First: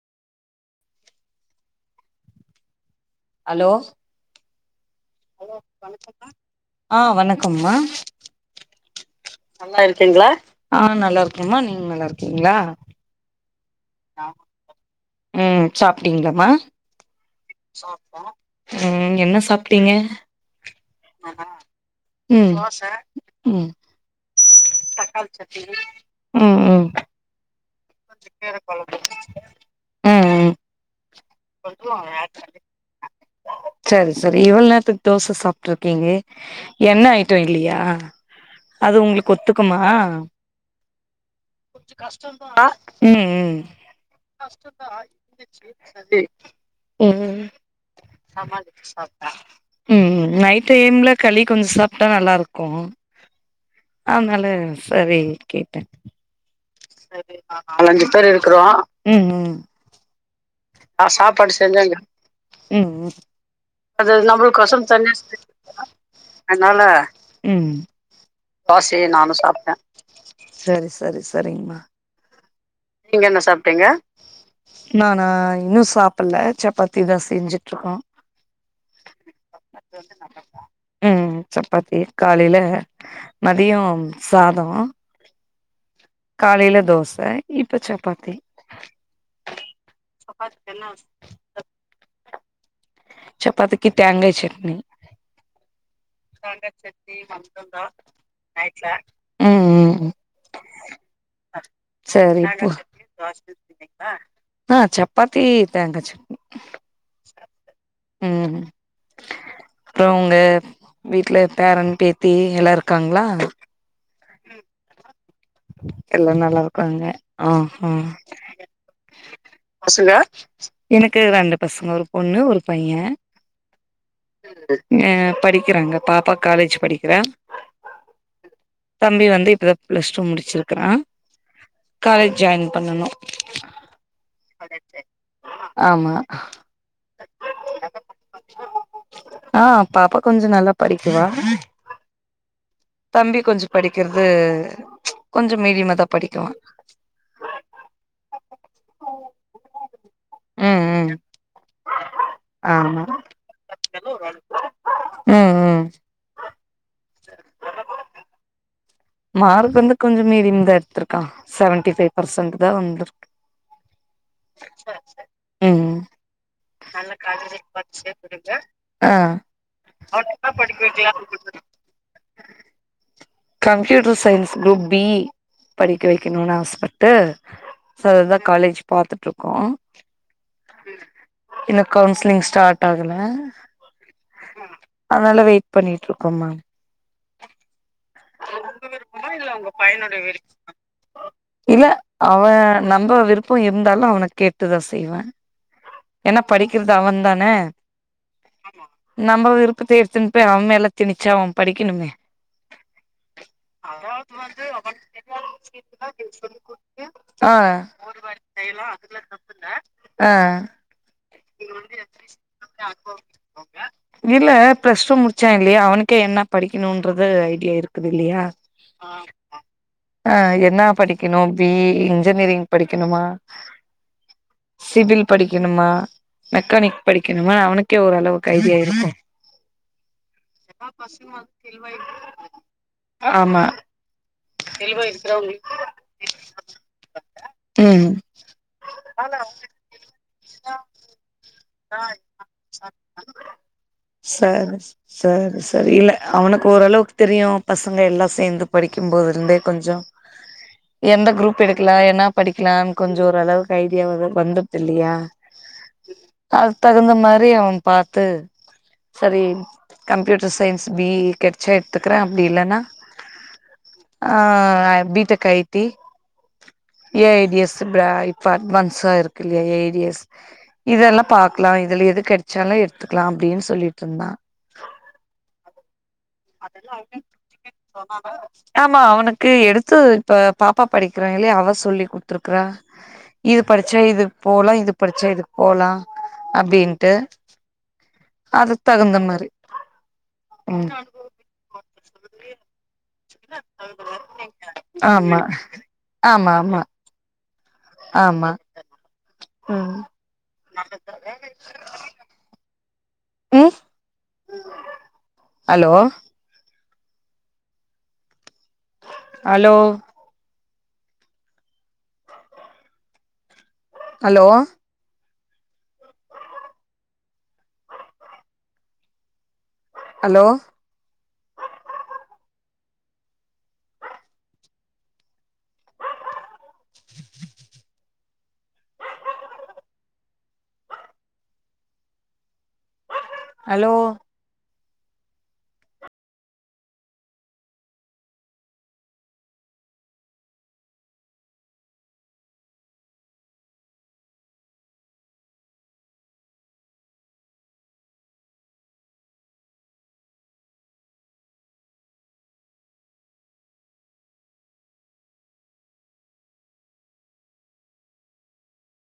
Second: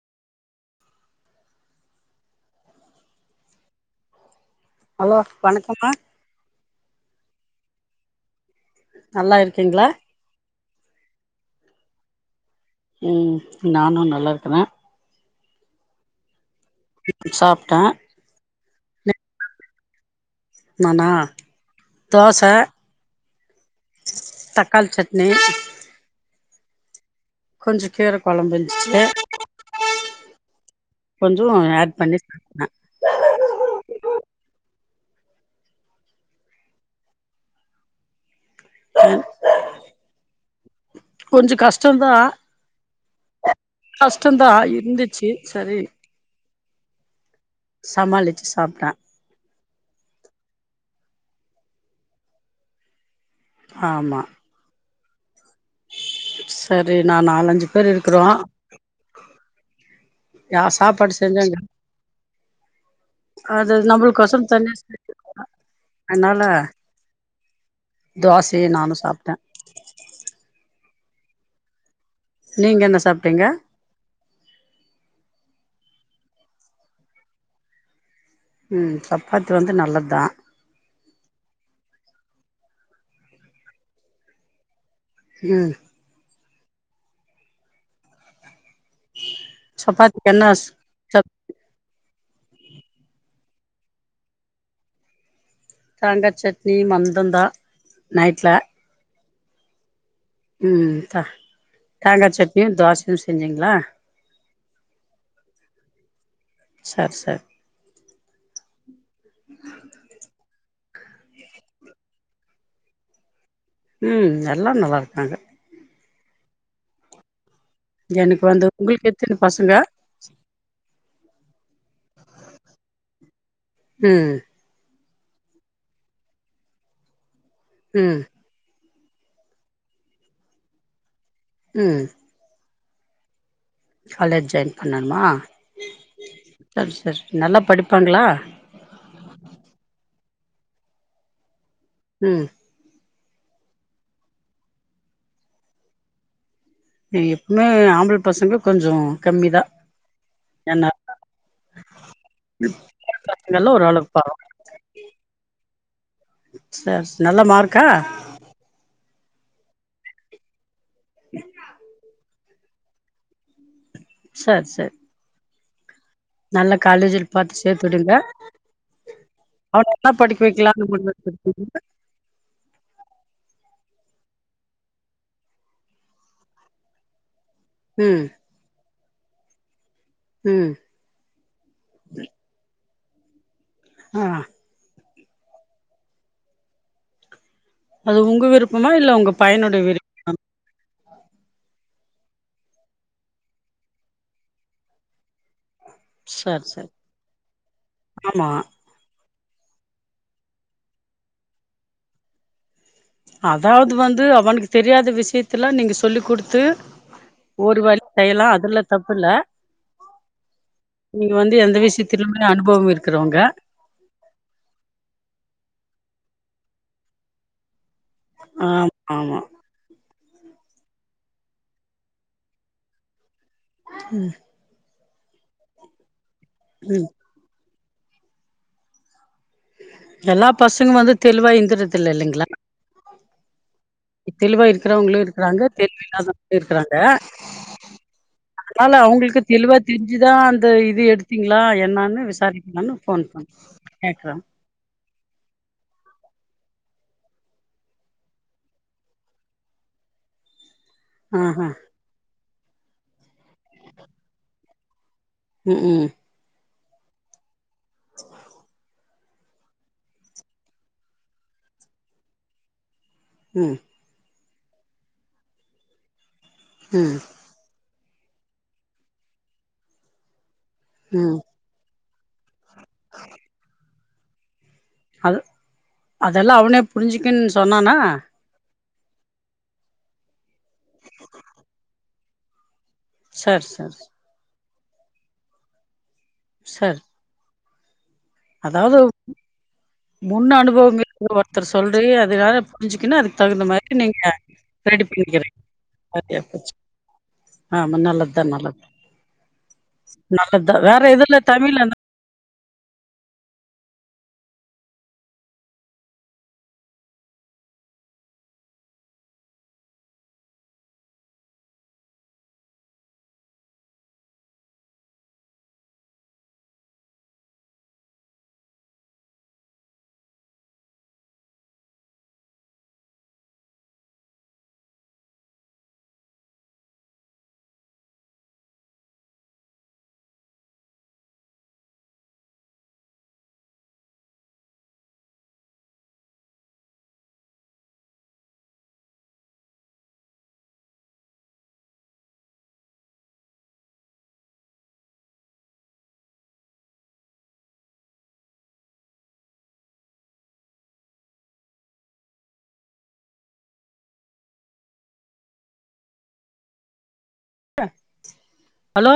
Hello hello வணக்கம்ம ஆ வணக்கம்மா நல்லா இருக்கீங்ளா ஆ நல்லா இருக்கேமா நீங்க நல்லா இருக்கீங்ளா ம் நானு நல்லா இருக்குற ம் சாப்டீங்ளாமா சாப்ட்ட ம் என்ன சாப்ட்டீங்க நானா தோச ம் ம் தக்காளி சட்னி ம் ம் ம் கொஞ்ச கீர கொழம்பு இருந்துச்சு ம் கொஞ்சோ ஆட் பண்ணி சாப்ட்டே சரி சரி இவள நேரத்துக்கு தோச ட்ருக்கீங்க எண்ணெ ஐட்டோ இல்லையா அது உங்ளுக்கு ஒத்துக்குமா கொஞ்ச கஷ்டந்தா ஆ ம் ம் கஷ்டந்தா இருந்துச்சு சரி ம் சமாளிச்சு ம் சாப்ட்டே ம் ம் ம் நைட் டைம்ல களி கொஞ்சோ சாப்ட்டா நல்லாருக்கு ஆமா அதனால சரி கேட்ட சரி நா நாலஞ்சு பேர் இருக்கிறோ ம் ம் யா ஆ சாப்பாடு செஞ்சாங்க செஞ்சாய்ங்க ம் ம் அது நம்மளுக்கொசர நம்மளுக்கு தனியா செஞ்சுருக்காங்க [unintelligible] அதனால அன்னால தோசையு தோசையே நானு சாப்ட்டே சாப்ட்ட சரி சரி சரிங்மா நீங்க என்ன சாப்ட்டீங்க நானா இன்னு சாப்பிட்ல சப்பாத்தி தா செஞ்சுட்டு இருக்கோ ம் சப்பாத்தி வந்து நல்லத்தா ம் சப்பாத்தி காலைல மதியம் சாதோ ம் காலைல தோச இப்ப சப்பாத்தி சப்பாத்திக்கு என்னா சப் சப்பாத்திக்கு தேங்காய் சட்னி தேங்கா சட்னி மந்தந்தா நைட்ல ம் ம் ம் ம் த தேங்கா சட்னியு தோசையு சரிப்பா செஞ்சீங்களா ஆ சப்பாத்தி தேங்கா சட்னி சர் சர் ம் அப்றோ உங்க வீட்ல பேரன் பேத்தி எல்லா இருக்காங்ளா ம் எல்லார் நல்லா இருக்காங்க எல்லா நல்லாருக்காங்க ஆ ஆ எனக்கு வந்து உங்களுக்கு எத்தினி பசங்க எனக்கு ரெண்டு பசங்க ஒரு பொண்ணு ஒரு பைய ம் எ படிக்கிறாங்க பாப்பா காலேஜ் படிக்கிறா ம் தம்பி வந்து இப்பதான் பிளஸ் டூ முடிச்சிருக்கிறான் ம் காலேஜ் ஜாயின் பண்ணனு காலேஜ் ஜாயின் பண்ணணுமா ஆமா சரி சரி நல்லா படிப்பாங்களா ஆ பாப்பா கொஞ்சோ நல்லா படிக்குவா ம் தம்பி கொஞ்சோ படிக்கிறது கொஞ்சோ மீடியமா தான் படிக்கும் எ எப்பவுமே ஆம்பள பசங்க கொஞ்சோ கம்மிதான் ம் ம் ஆமா இதுயெல்லா ஒரு அளவுக் பரவால சேரி ம் ம் ச நல்ல மார்க்கா மார்க்கு வந்து கொஞ்சோ மீடியம் தான் எடுத்திருக்கான் செவன்டி ஃபைவ் பர்சன்ட் தான் வந்திருக்கு சேரி சேரி ம் நல்ல காலேஜ்ல பாத்து சேத்துவிடுங்க ஆ அடுத்து என்ன படிக்க வைக்கலான்னு முடிவு எடுத்துருக்கீங்க கம்ப்யூட்டர் சயின்ஸ் குரூப் பி படிக்க வைக்கணும்னு ஆசப்பட்டு ச ம் அததான் காலேஜ் பாத்துட்டு இருக்கோ ம் இன்னு கவுன்சிலிங் ஸ்டார்ட் ஆகல ஆ அதனால வெயிட் பண்ணிட்டு இருக்கோம் மேம் உங்க விருப்பமா இல்ல உங்க பையனோட விருப்பமா அவன் நம்ப விருப்பம் இருந்தாலும் அவன கேட்டுதான் செய்வேன் ஏன்னா சரி சரி படிக்கிறது அவன் தான ஆமா நம்ம விரு ப்பத்த எடுத்துன்னனு போய் அவமேல தினிச்சா அவன் படிக்கணுமே அதாவது வந்து அவனுக்கு தெரியாத விஷயத்தல்லா நீங்க சொல்ல குடுத்து ஆ ஒரு வழி செய்ல ஆ நீங்க வந்து எந்த விஷயத்திலுமே அனுபவம் இருக்கிறவங்க இல்ல பிளஸ்டு முடிச்சான் இல்லையா அவன் எனக்கே என்ன படிக்கணும்றது ஐடியா இருக்குது இல்லையா ஆமா ஆமா ஆ என்ன படிக்கணும் பி இ இன்ஜினியரிங் படிக்கணுமா ம் சிவில் படிக்கணுமா மெக்கானிக் ம் படிக்கணுமா அவனுக்கே ஓரளவுக்கு ஐடியா இருக்கும் எல்லா பசங்க வந்து தெளிவா இருந்துரத்துல்ல இல்லைங்களா ஆமா தெளிவா இருக்கிறவங்களும் இருக்கிறாங்க தெளிவு இல்லாதவங்களும் இருக்கிறாங்க ம் அதனால அவங்களுக்கு தெளிவா தெரிஞ்சுதான் அந்த இது எடுத்தீங்ளா கேக்குறே சர் ச சர் சர் இல்ல அவனுக்கு ஓரளவுக்கு தெரியும் பசங்க எல்லா சேர்ந்து படிக்கும் போதுலந்தே கொஞ்சொ எந்த குரூப் ஆஹா எடுக்கலா என்ன படிக்கலாம்னு கொஞ்சம் ஒரு அளவுக்கு ஐடியா வ வந்துருது இல்லையா ம் ம் அது தகுந்த மாரி அவன் பாத்து சரி கம்ப்யூட்டர் சயின்ஸ் பி இ கிடச்சா எடுத்துக்கறேன் அப்டி இல்லன்னா ம் ஆ பீ டெக், ஐ டி, ம் ஏ ஜ டி எஸ். சுப்பா இப்ப அட்வான்ஸா இருக்கு இல்லையா ஏரியஸ் ம் பாக்லா இதுல எது கிடைச்சாலு எடுத்துக்கலா அப்படின்னு சொல்லிட்டு இருந்தா அது அதெல்லாம் அவனே புரிஞ்சுக்குன்னு சொன்னானா ஆமா அவனுக்கு எடுத்து இப்ப பாப்பா படிக்கிறா இல்லையா அவ சொல்லி குத்துருக்குறா இது சர் சர் படிச்சா இதுக்கு போலா இது படிச்சா இதுக்கு போலா சர் அப்டின்ட்டு அதுக் அதாவது தகுந்த மாரி முன் ம் அனுபவம் இருக்க ஒருத்தர் சொல்றி அதனால புரிஞ்சுக்குன்னு அதுக் தகுந்த மாரி நீங்க ரெடி ஆமா பண்ணிக்கிறீங் சரியா ஆமா போச்சு ஆமா ஆமா நல்ல தா ஆமா நல்லது ம் நல்லது தா வேற எதுல தமிழ்ல என்ன ம் hello hello hello hello hello hello